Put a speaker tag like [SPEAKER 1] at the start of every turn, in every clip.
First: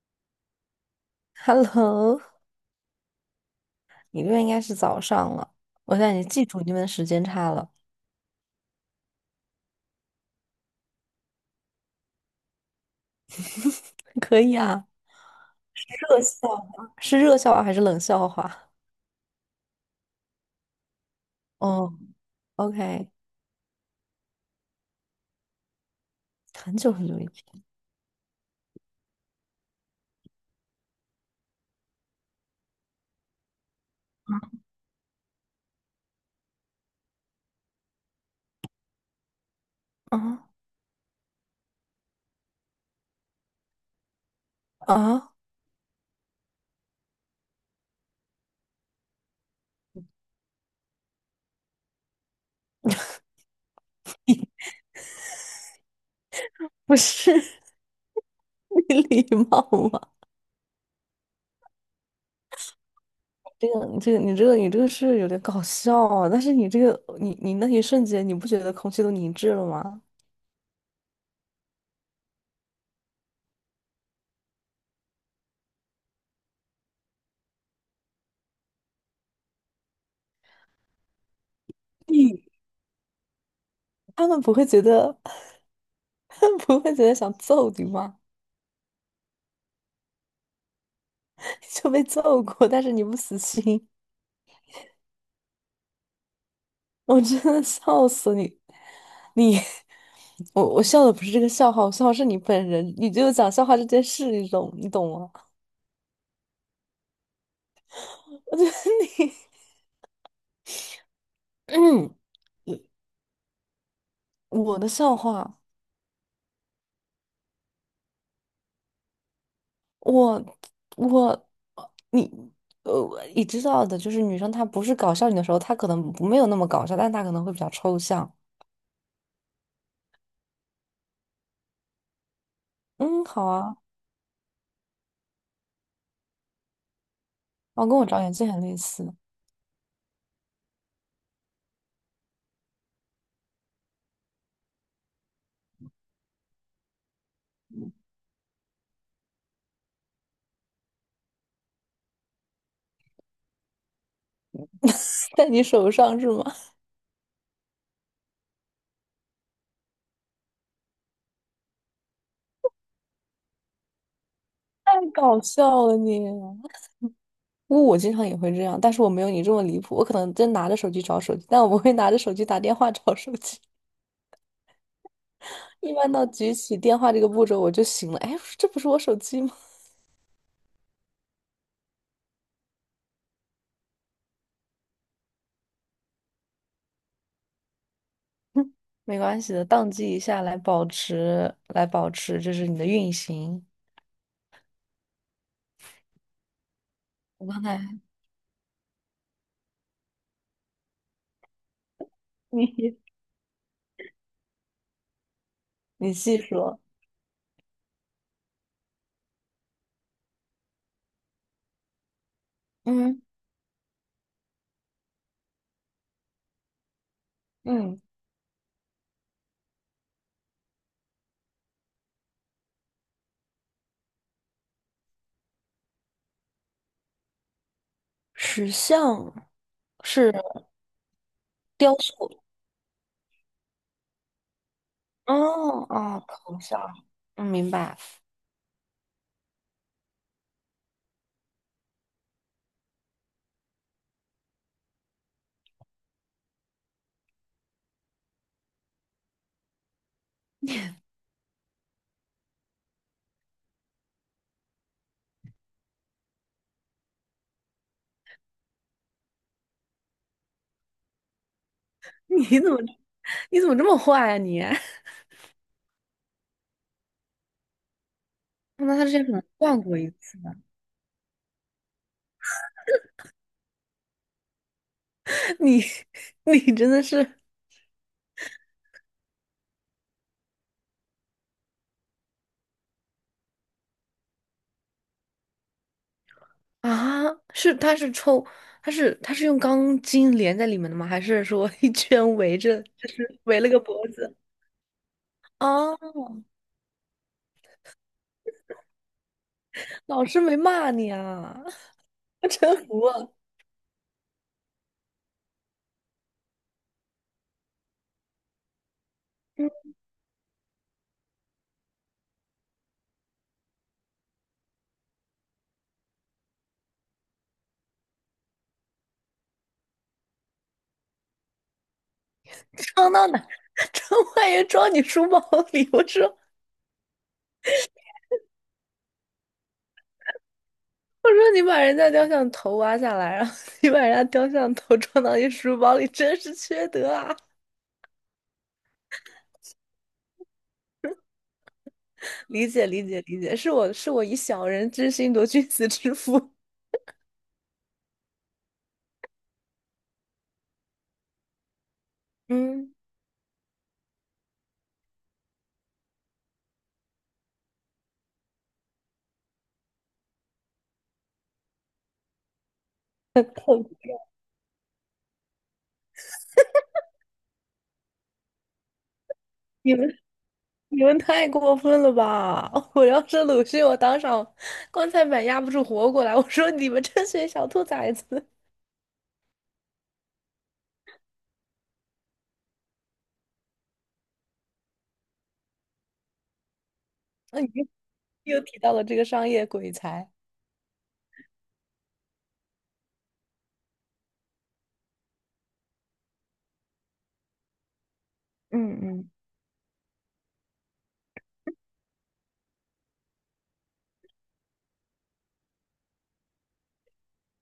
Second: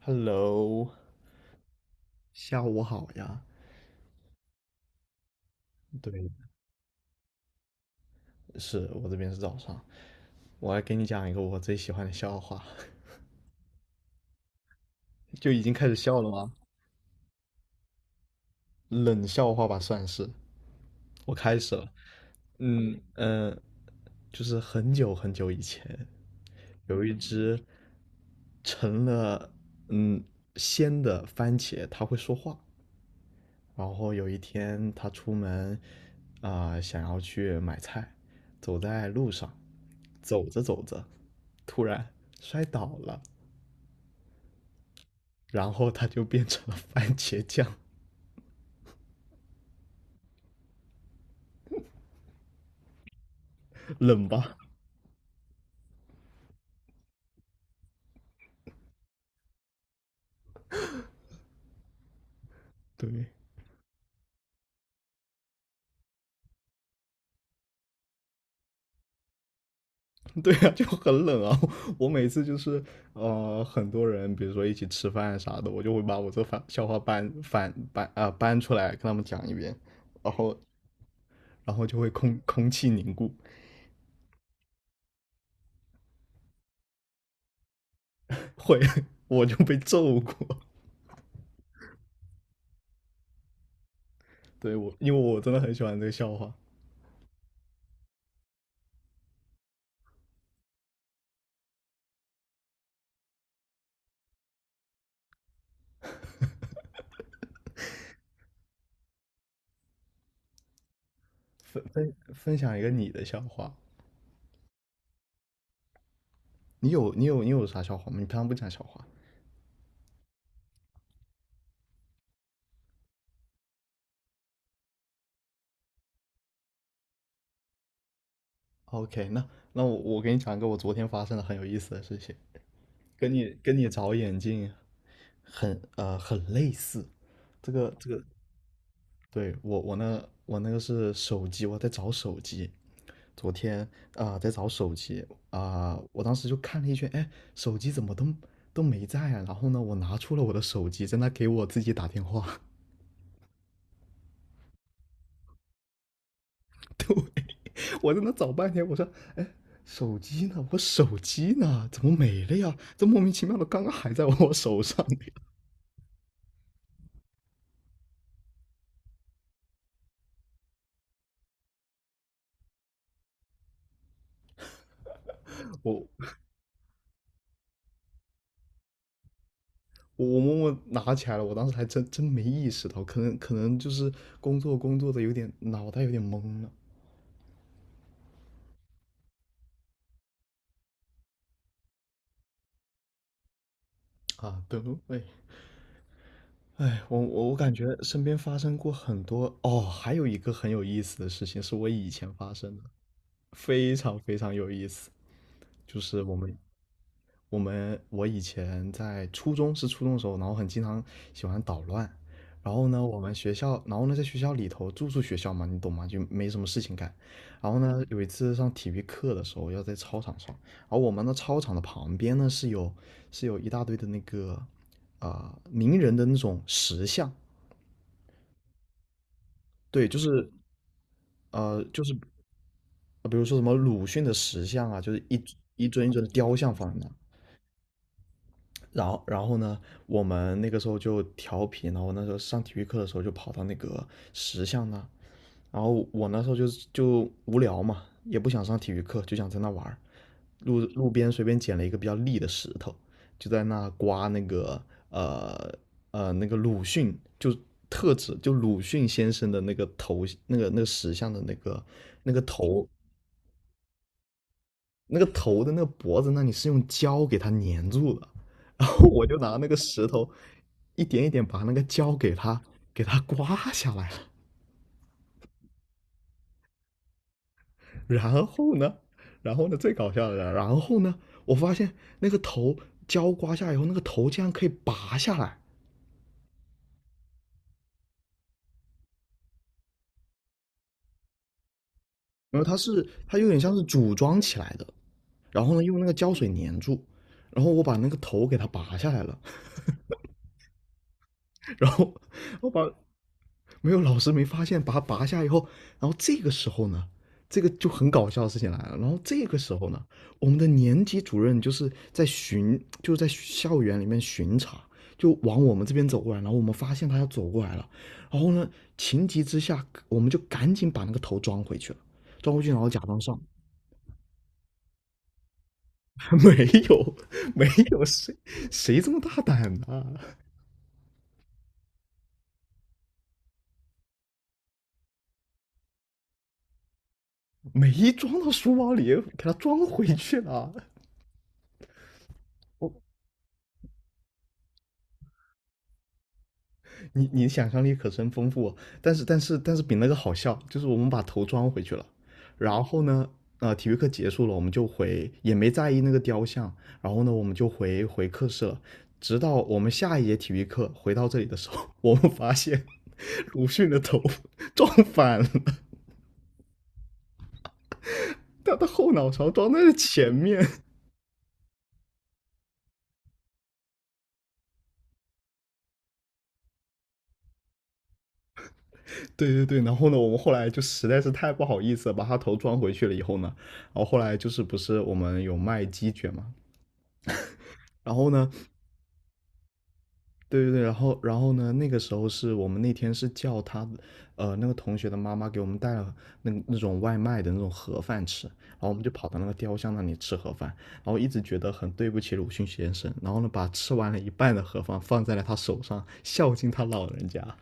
[SPEAKER 1] Hello，
[SPEAKER 2] Hello，
[SPEAKER 1] 下午好呀。
[SPEAKER 2] 你这边应该是早上了，我现在已经
[SPEAKER 1] 对，
[SPEAKER 2] 记住你们的时间差了。
[SPEAKER 1] 是我这边是早上。我来给你讲一个我最喜欢的笑话。
[SPEAKER 2] 可以啊，
[SPEAKER 1] 就已经开始笑了吗？
[SPEAKER 2] 热笑话还是冷笑话？
[SPEAKER 1] 冷笑话吧，算是。我开始了。
[SPEAKER 2] 哦
[SPEAKER 1] 嗯
[SPEAKER 2] ，OK，
[SPEAKER 1] 嗯。就是很久很久以前，
[SPEAKER 2] 很久
[SPEAKER 1] 有
[SPEAKER 2] 很
[SPEAKER 1] 一
[SPEAKER 2] 久以
[SPEAKER 1] 只
[SPEAKER 2] 前
[SPEAKER 1] 成了嗯鲜的番茄，它会说话。然后有一天他出门，想要去买菜，走在路上，
[SPEAKER 2] 啊
[SPEAKER 1] 走着走着，突然摔倒了，
[SPEAKER 2] 啊，
[SPEAKER 1] 然后他就变成了番茄酱。冷吧？
[SPEAKER 2] 不是 你礼貌吗？
[SPEAKER 1] 对。
[SPEAKER 2] 你这个是有点搞笑啊，但是你那一瞬间你不觉得空气都凝滞了吗？
[SPEAKER 1] 对啊，就很冷啊！我每次就是，很多人，比如说一起吃饭啥的，我就会把我这番笑话搬翻搬啊、呃搬出来跟他们讲一遍。然后然后就会
[SPEAKER 2] 你
[SPEAKER 1] 空气凝固。
[SPEAKER 2] 他们不会觉得 他们不会觉得想揍你吗？
[SPEAKER 1] 会。 我就被揍过。
[SPEAKER 2] 就被揍过，但是你不死心。
[SPEAKER 1] 对，我因为我真的很喜欢这个笑话。
[SPEAKER 2] 我真的笑死你！你 我笑的不是这个笑话，我笑的是你本人，你就讲笑话这件事，你懂你懂吗？我觉得你，
[SPEAKER 1] 分分
[SPEAKER 2] 嗯，
[SPEAKER 1] 分享一个你的笑话。
[SPEAKER 2] 我的笑话，
[SPEAKER 1] 你有啥笑话吗？你平常不讲笑话
[SPEAKER 2] 我我你呃，你知道的，就是女生她不是搞笑你的时候，她可能不没有那么搞笑，但她可能会比较抽象。
[SPEAKER 1] ？OK，那我给你讲一个我昨天发生的很有意思的事情，
[SPEAKER 2] 嗯，
[SPEAKER 1] 跟
[SPEAKER 2] 好
[SPEAKER 1] 你跟
[SPEAKER 2] 啊，
[SPEAKER 1] 你找眼镜很类似。这
[SPEAKER 2] 哦，
[SPEAKER 1] 个
[SPEAKER 2] 跟我
[SPEAKER 1] 这个，
[SPEAKER 2] 长眼睛很类似，
[SPEAKER 1] 对，我那个是手机，我在找手机。昨天在找手机，啊、我当时就看了一圈，哎，手机怎么都没在啊？然后呢，我拿出了我的手机，在那给我自己打电话。
[SPEAKER 2] 在你手上是吗？
[SPEAKER 1] 我在那找半天，我说，哎，手机呢？我手机呢？怎么没了呀？这莫名其妙的，刚刚还在我手
[SPEAKER 2] 太
[SPEAKER 1] 上。
[SPEAKER 2] 搞 笑了你。因为我经常也会这样，但是我没有你这么离谱。我可能真拿着手机找手机，但我不会拿着手机打电话找手机。
[SPEAKER 1] 我
[SPEAKER 2] 一
[SPEAKER 1] 我
[SPEAKER 2] 般到举起电话这个步骤，我就醒了。哎，这不是我手机吗？
[SPEAKER 1] 我默默拿起来了，我当时还真没意识到，可能就是工作的有点脑袋有点懵了。
[SPEAKER 2] 没关系的，宕机一下来保持，来保持，这是你的运行。
[SPEAKER 1] 啊，对对。哎哎，我
[SPEAKER 2] 我
[SPEAKER 1] 我我
[SPEAKER 2] 刚
[SPEAKER 1] 感
[SPEAKER 2] 才
[SPEAKER 1] 觉身边发生过很多哦。还有一个很有意思的事情是我以前发 生的，
[SPEAKER 2] 你
[SPEAKER 1] 非常非常有意思。就
[SPEAKER 2] 你
[SPEAKER 1] 是我
[SPEAKER 2] 细
[SPEAKER 1] 们
[SPEAKER 2] 说，
[SPEAKER 1] 我们我以前在初中的时候，然后很经常喜欢捣乱。然后呢，我
[SPEAKER 2] 嗯，
[SPEAKER 1] 们学校，然后呢，在学校里头住宿学校嘛，你懂吗？就没什么事情干。然后
[SPEAKER 2] 嗯，
[SPEAKER 1] 呢，有一次上体育课的时候，要在操场上。然后我们的操场的旁边呢是有一大堆的那个名人的那种石像。
[SPEAKER 2] 石像
[SPEAKER 1] 对，就
[SPEAKER 2] 是
[SPEAKER 1] 是，呃
[SPEAKER 2] 雕
[SPEAKER 1] 就
[SPEAKER 2] 塑，
[SPEAKER 1] 是比如说什么鲁迅的石像啊，就是
[SPEAKER 2] 哦
[SPEAKER 1] 一尊一
[SPEAKER 2] 哦，
[SPEAKER 1] 尊的雕
[SPEAKER 2] 头
[SPEAKER 1] 像
[SPEAKER 2] 像，
[SPEAKER 1] 放在那。
[SPEAKER 2] 嗯，明白。
[SPEAKER 1] 然后呢，我们那个时候就调皮，然后那时候上体育课的时候就跑到那个石像那。然后我那时候就无聊嘛，也不想上体育课，就想在那玩儿。路边随便捡了一个比较立的石头，就在那刮那个，呃那个鲁迅就。特指就鲁迅先生的那个头，那个石像的那个 那个
[SPEAKER 2] 你怎么
[SPEAKER 1] 头，
[SPEAKER 2] 你怎么这么坏啊你？
[SPEAKER 1] 那个头的那个脖子那里是用胶给它粘住的。然
[SPEAKER 2] 那他
[SPEAKER 1] 后
[SPEAKER 2] 之前
[SPEAKER 1] 我
[SPEAKER 2] 可
[SPEAKER 1] 就
[SPEAKER 2] 能
[SPEAKER 1] 拿那个
[SPEAKER 2] 断过
[SPEAKER 1] 石
[SPEAKER 2] 一
[SPEAKER 1] 头
[SPEAKER 2] 次。
[SPEAKER 1] 一点一点把那个胶给它刮下来了。
[SPEAKER 2] 你 你真的是，
[SPEAKER 1] 然后呢，最搞笑的是，然后呢，我发现那个头胶刮下来以后，那个头竟然可以拔下来。
[SPEAKER 2] 啊，是他是抽，他是用钢筋连在里面的吗？还是说一圈围
[SPEAKER 1] 然后它
[SPEAKER 2] 着，
[SPEAKER 1] 是
[SPEAKER 2] 就
[SPEAKER 1] 它
[SPEAKER 2] 是
[SPEAKER 1] 有点
[SPEAKER 2] 围了
[SPEAKER 1] 像
[SPEAKER 2] 个
[SPEAKER 1] 是
[SPEAKER 2] 脖
[SPEAKER 1] 组
[SPEAKER 2] 子。
[SPEAKER 1] 装起来的，然后呢
[SPEAKER 2] 啊？
[SPEAKER 1] 用那个胶水粘住。然后我把那个头给它拔下来了。
[SPEAKER 2] 老师没骂你啊？
[SPEAKER 1] 然后
[SPEAKER 2] 我
[SPEAKER 1] 我把
[SPEAKER 2] 真服了。
[SPEAKER 1] 没有老师没发现，把它拔下以后，然后这个时候呢，这个就很搞笑的事情来了。然后这个
[SPEAKER 2] 你
[SPEAKER 1] 时候呢，我们的年级主任就是在巡，就是在校园里面巡查，就往我们这边走过来。然后我们发现他要走过来了，然后呢，情急之下，我们就赶紧把那个头装回去了，装回去，然后假
[SPEAKER 2] 装
[SPEAKER 1] 装
[SPEAKER 2] 到哪？
[SPEAKER 1] 上。
[SPEAKER 2] 装万元 装你书包里？我 说
[SPEAKER 1] 没有，没有谁这么大胆呢。
[SPEAKER 2] 我说你把人家雕像头挖下来，然后你把人家雕像头装到你书包里，真是缺德啊！
[SPEAKER 1] 没装到书包里，给他装回去了。
[SPEAKER 2] 理解
[SPEAKER 1] 我
[SPEAKER 2] 理解理解，是我以小人之心度君子之腹。
[SPEAKER 1] 你，想象力可真丰富哦。但是比那个好笑，就是我们把头装回去了。然
[SPEAKER 2] 嗯，
[SPEAKER 1] 后呢，体育课结束了，我们就回，也没在意那个雕像。然后呢，我们就回课室了，直到我们下一节体育课回到这里的时候，我们发现鲁迅的头撞反了，他的后脑勺撞 在了
[SPEAKER 2] 你们。
[SPEAKER 1] 前面。
[SPEAKER 2] 你们太过分了吧！我要是鲁迅，我当场棺材板压不住活过来。我说你们这群小兔崽子！
[SPEAKER 1] 对对对，然后呢，我们后来就实在是太不好意思了，把他头装回去了以后呢。然后后来就是不是我们有卖鸡卷嘛。
[SPEAKER 2] 那你
[SPEAKER 1] 然后呢，
[SPEAKER 2] 又提到了这个商业鬼才，
[SPEAKER 1] 对对对，然后呢？那个时候是我们那天是叫他，那个同学的妈妈给我们带了那种外卖的那种盒饭吃，然后我们
[SPEAKER 2] 嗯
[SPEAKER 1] 就跑
[SPEAKER 2] 嗯，
[SPEAKER 1] 到那个雕像那里吃盒饭。然后一直觉得很对不起鲁迅先生，然后呢，把吃完了一半的盒饭放在了他手上，孝敬他老人家。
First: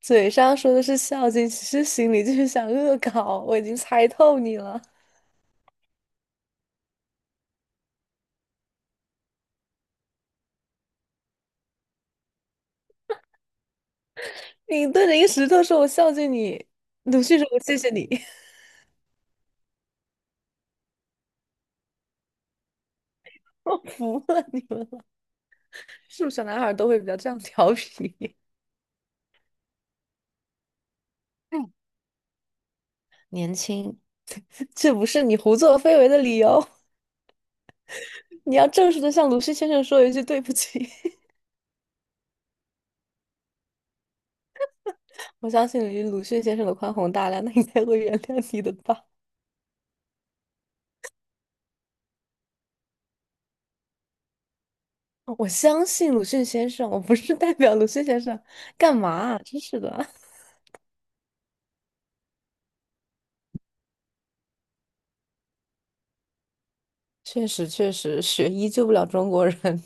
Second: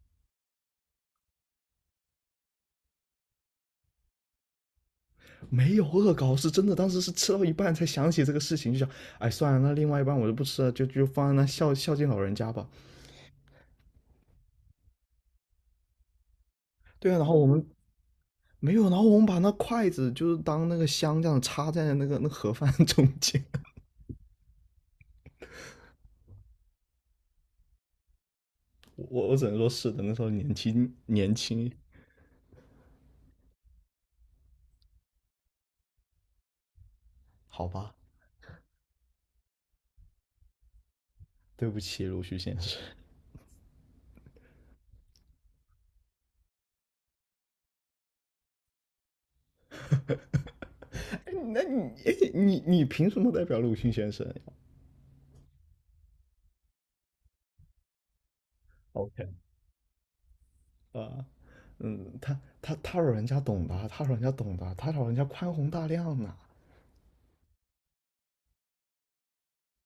[SPEAKER 2] 嘴上说的是孝敬，其实心里就是想恶搞。我已经猜透你了，
[SPEAKER 1] 没有恶搞，是真的，当时是吃到一半才想起这个事情，就想，哎，算了，那另外一半我就不吃了，就放在那孝敬老人家吧。
[SPEAKER 2] 你对着一个石头说我孝敬你，
[SPEAKER 1] 对啊，
[SPEAKER 2] 鲁
[SPEAKER 1] 然后
[SPEAKER 2] 迅
[SPEAKER 1] 我
[SPEAKER 2] 说我
[SPEAKER 1] 们
[SPEAKER 2] 谢谢你，
[SPEAKER 1] 没有，然后我们把那筷子就是当那个香这样插在那盒饭中 间。
[SPEAKER 2] 我服了你们了。是不是小男孩都会比较这样调皮？
[SPEAKER 1] 我只能说是的，那时候年轻年
[SPEAKER 2] 哎，
[SPEAKER 1] 轻。
[SPEAKER 2] 年轻，这不是你胡作非为的理由。
[SPEAKER 1] 好吧，
[SPEAKER 2] 你要正式的向鲁迅先生说一句对不起。
[SPEAKER 1] 对不起鲁迅先生。
[SPEAKER 2] 我相信以鲁迅先生的宽宏大量，那应该会原谅你的吧？
[SPEAKER 1] 那你，你凭什么代表鲁迅先生
[SPEAKER 2] 我相信鲁迅先生，我不是代表鲁迅先生，干嘛
[SPEAKER 1] ？OK，
[SPEAKER 2] 啊真是的，
[SPEAKER 1] 啊，嗯，他老人家懂的，他老人家懂的，他老人家宽宏大量呢。
[SPEAKER 2] 确实确实，学医救不了中国人。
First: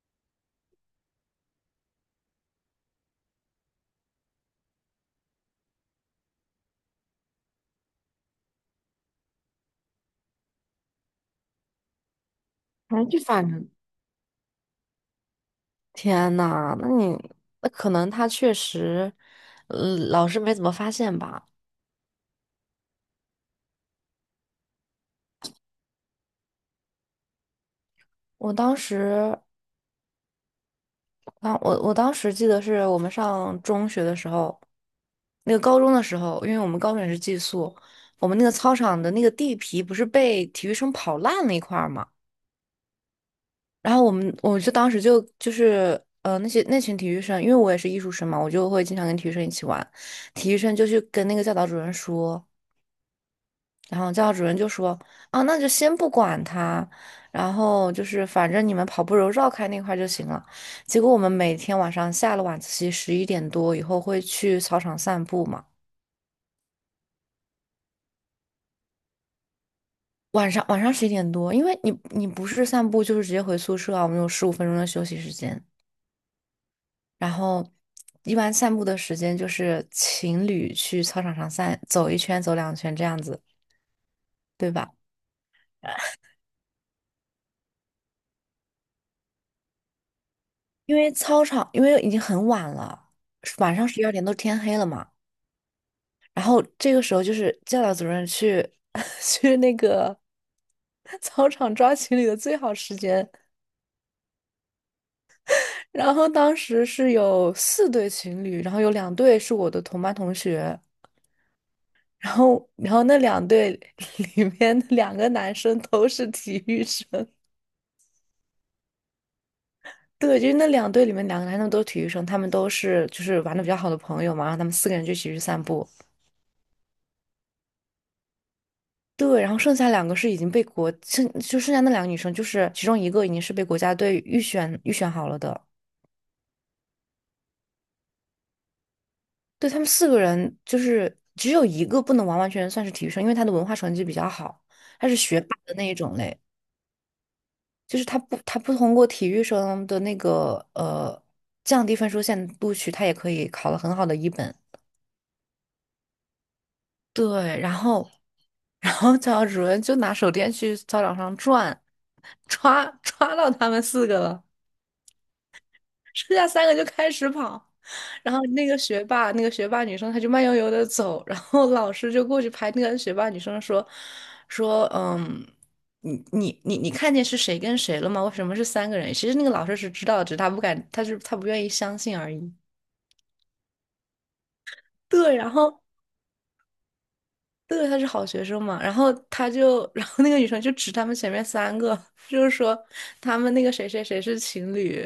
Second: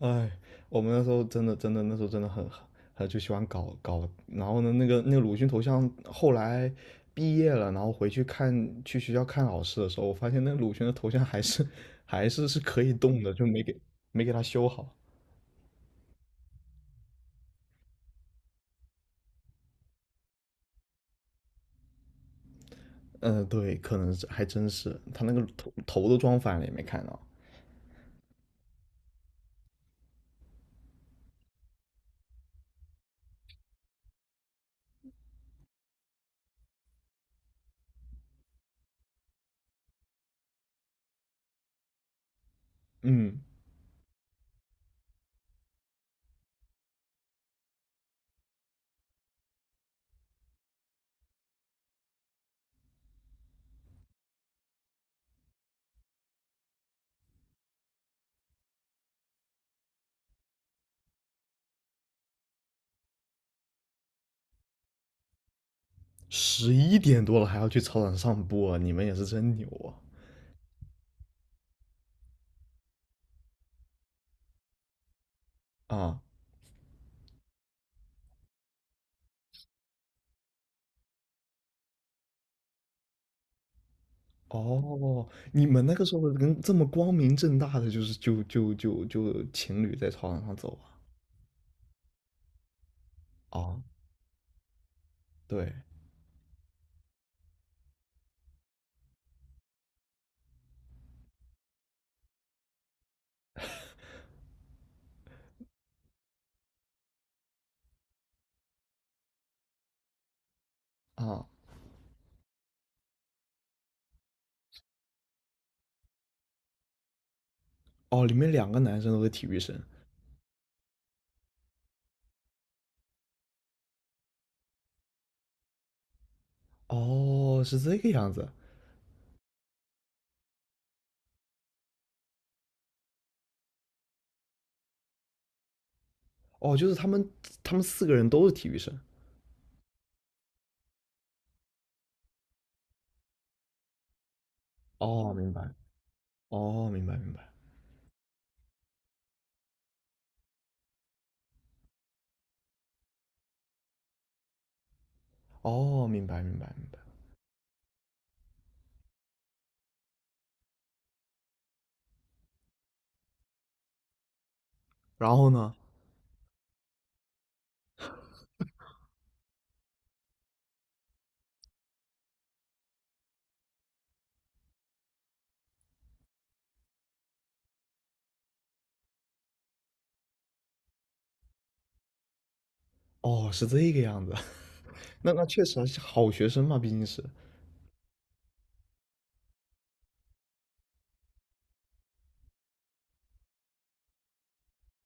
[SPEAKER 1] 哎，我们那时候真的那时候真的很就喜欢搞搞。然后呢，那个鲁迅头像后来毕业了。然后回去去学校看老师的时候，我发现那个鲁迅的头像还是， 还是可以
[SPEAKER 2] 哎，就
[SPEAKER 1] 动的，就
[SPEAKER 2] 反正，
[SPEAKER 1] 没给他修好。
[SPEAKER 2] 天呐，那可能他确实，老师没怎么发现吧？
[SPEAKER 1] 嗯，对，可能是还真是他那个头都装反了也没看到。
[SPEAKER 2] 我当时。啊，我当时记得是我们上中学的时候，那个高中的时候，因为我们高中也是寄宿，我们那个操场的那个地皮不是被体育生跑烂了一块儿嘛，
[SPEAKER 1] 嗯，
[SPEAKER 2] 然后我就当时就是那群体育生，因为我也是艺术生嘛，我就会经常跟体育生一起玩，体育生就去跟那个教导主任说。然后教导主任就说："啊，那就先不管他，然后就是反正你们跑步时候绕开那块儿就行了。"结果我们每天晚上下了晚自习十一点多以后会去操场散步嘛。
[SPEAKER 1] 十一点多了还要去操场上播，你们也是真牛
[SPEAKER 2] 晚上十一点多，因为你不是散步就是直接回宿舍啊，我们有15分钟的休息时间。
[SPEAKER 1] 啊！啊，
[SPEAKER 2] 然后一般散步的时间就是情侣去操场上散走一圈、走两圈这样子，对吧？
[SPEAKER 1] 哦，你们那个时候跟这么光明正大的就是就就就就情侣在操场上走
[SPEAKER 2] 因为操场因为已经很晚了，
[SPEAKER 1] 啊？
[SPEAKER 2] 晚
[SPEAKER 1] 啊，
[SPEAKER 2] 上12点都天黑了嘛。
[SPEAKER 1] 对
[SPEAKER 2] 然后这个时候就是教导主任去 去那个操场抓情侣的最好时间。然后当时是有四对情侣，然后有两对是我的同班同学，
[SPEAKER 1] 啊。
[SPEAKER 2] 然后那两对 里面的两个男生都是体育生。
[SPEAKER 1] 哦，里面两个男生都是体育生。
[SPEAKER 2] 对，就是那两队里面两个男生都是体育生，他们都是就是玩的比较好的朋友嘛，然后他们四个人就一起去散步。
[SPEAKER 1] 哦，是这个样子。
[SPEAKER 2] 对，然后剩下两个是已经被国，剩下那两个女生，就是其中一个已经是被国家队预选好了的。
[SPEAKER 1] 哦，就是他们四个人都是体育生。
[SPEAKER 2] 对，他们四个人就是只有一个不能完完全全算是体育生，因为他的文化成绩比较好，他是
[SPEAKER 1] 哦，
[SPEAKER 2] 学
[SPEAKER 1] 明
[SPEAKER 2] 霸
[SPEAKER 1] 白。
[SPEAKER 2] 的那一种类，
[SPEAKER 1] 哦，明白明白。
[SPEAKER 2] 就是他不通过体育生的那个降低分数线录取，他也可以考了很好的一本。
[SPEAKER 1] 哦，明白明白明白。
[SPEAKER 2] 对，然后教导主任就拿手电去操场上转，抓到他们四个了。
[SPEAKER 1] 然后呢？
[SPEAKER 2] 剩下三个就开始跑。然后那个学霸，那个学霸女生，她就慢悠悠的走，然后老师就过去拍那个学霸女生说，嗯，你看见是谁跟谁了吗？为什么是三个人？其实那个老师是知道的只是他不敢，他不愿意相信而已。
[SPEAKER 1] 哦，是这个样子。那
[SPEAKER 2] 对，
[SPEAKER 1] 那
[SPEAKER 2] 然
[SPEAKER 1] 确实
[SPEAKER 2] 后
[SPEAKER 1] 啊是好学生嘛，毕竟是。
[SPEAKER 2] 对，他是好学生嘛，然后他就，然后那个女生就指他们前面三个，就是说他们那个谁谁谁是情侣，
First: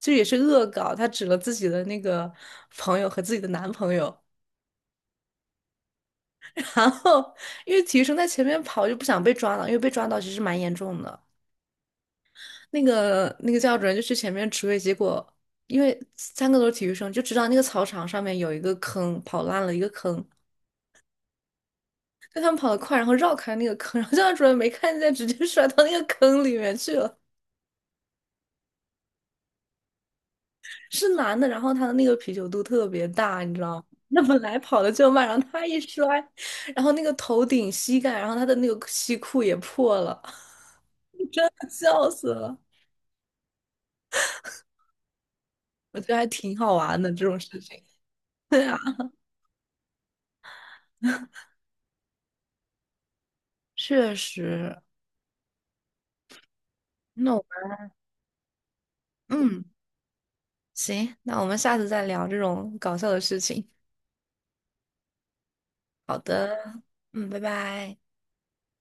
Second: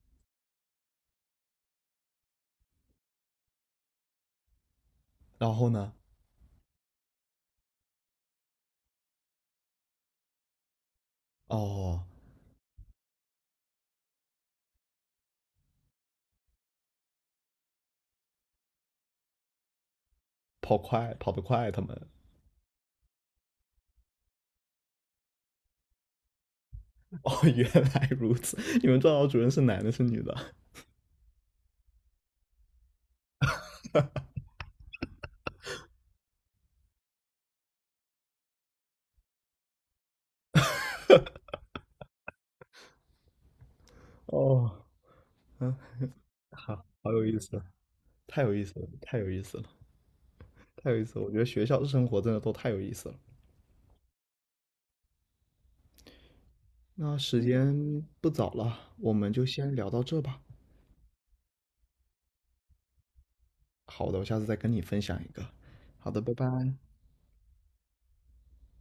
[SPEAKER 2] 就也是恶搞，她指了自己的那个朋友和自己的男朋友。
[SPEAKER 1] 然后呢？
[SPEAKER 2] 然后因为体育生在前面跑，就不想被抓到，因为被抓到其实蛮严重的。
[SPEAKER 1] 哦，
[SPEAKER 2] 那个教主任就去前面指挥，结果因为三个都是体育生，就知道那个操场上面有一个坑，跑烂了一个坑，
[SPEAKER 1] 跑得快，他们。
[SPEAKER 2] 但他们跑得快，然后绕开那个坑，然后教导主任没看见，直接摔到那个坑里面去了。
[SPEAKER 1] 哦，原来如此，你们教导主任是男的，是女的？
[SPEAKER 2] 是男的，然后他的那个啤酒肚特别大，你知道吗？那本来跑的就慢，然后他一摔，然后那个头顶、膝盖，然后他的那个西裤也破了，笑死了。
[SPEAKER 1] 哦，嗯，
[SPEAKER 2] 我觉得还挺好
[SPEAKER 1] 好，
[SPEAKER 2] 玩
[SPEAKER 1] 好
[SPEAKER 2] 的
[SPEAKER 1] 有
[SPEAKER 2] 这
[SPEAKER 1] 意
[SPEAKER 2] 种事
[SPEAKER 1] 思，
[SPEAKER 2] 情。
[SPEAKER 1] 太 有意
[SPEAKER 2] 对啊，
[SPEAKER 1] 思了，太有意思了，太有意思了！我觉得学校生活真的都太有意思了。
[SPEAKER 2] 确实。
[SPEAKER 1] 那
[SPEAKER 2] 那
[SPEAKER 1] 时
[SPEAKER 2] 我们
[SPEAKER 1] 间不早了，我们就
[SPEAKER 2] 嗯，
[SPEAKER 1] 先聊到这吧。
[SPEAKER 2] 行，那我们下次再聊这种搞笑的事情。
[SPEAKER 1] 好的，我下次再跟你分享一个。好
[SPEAKER 2] 好
[SPEAKER 1] 的，拜拜。
[SPEAKER 2] 的，嗯，拜拜。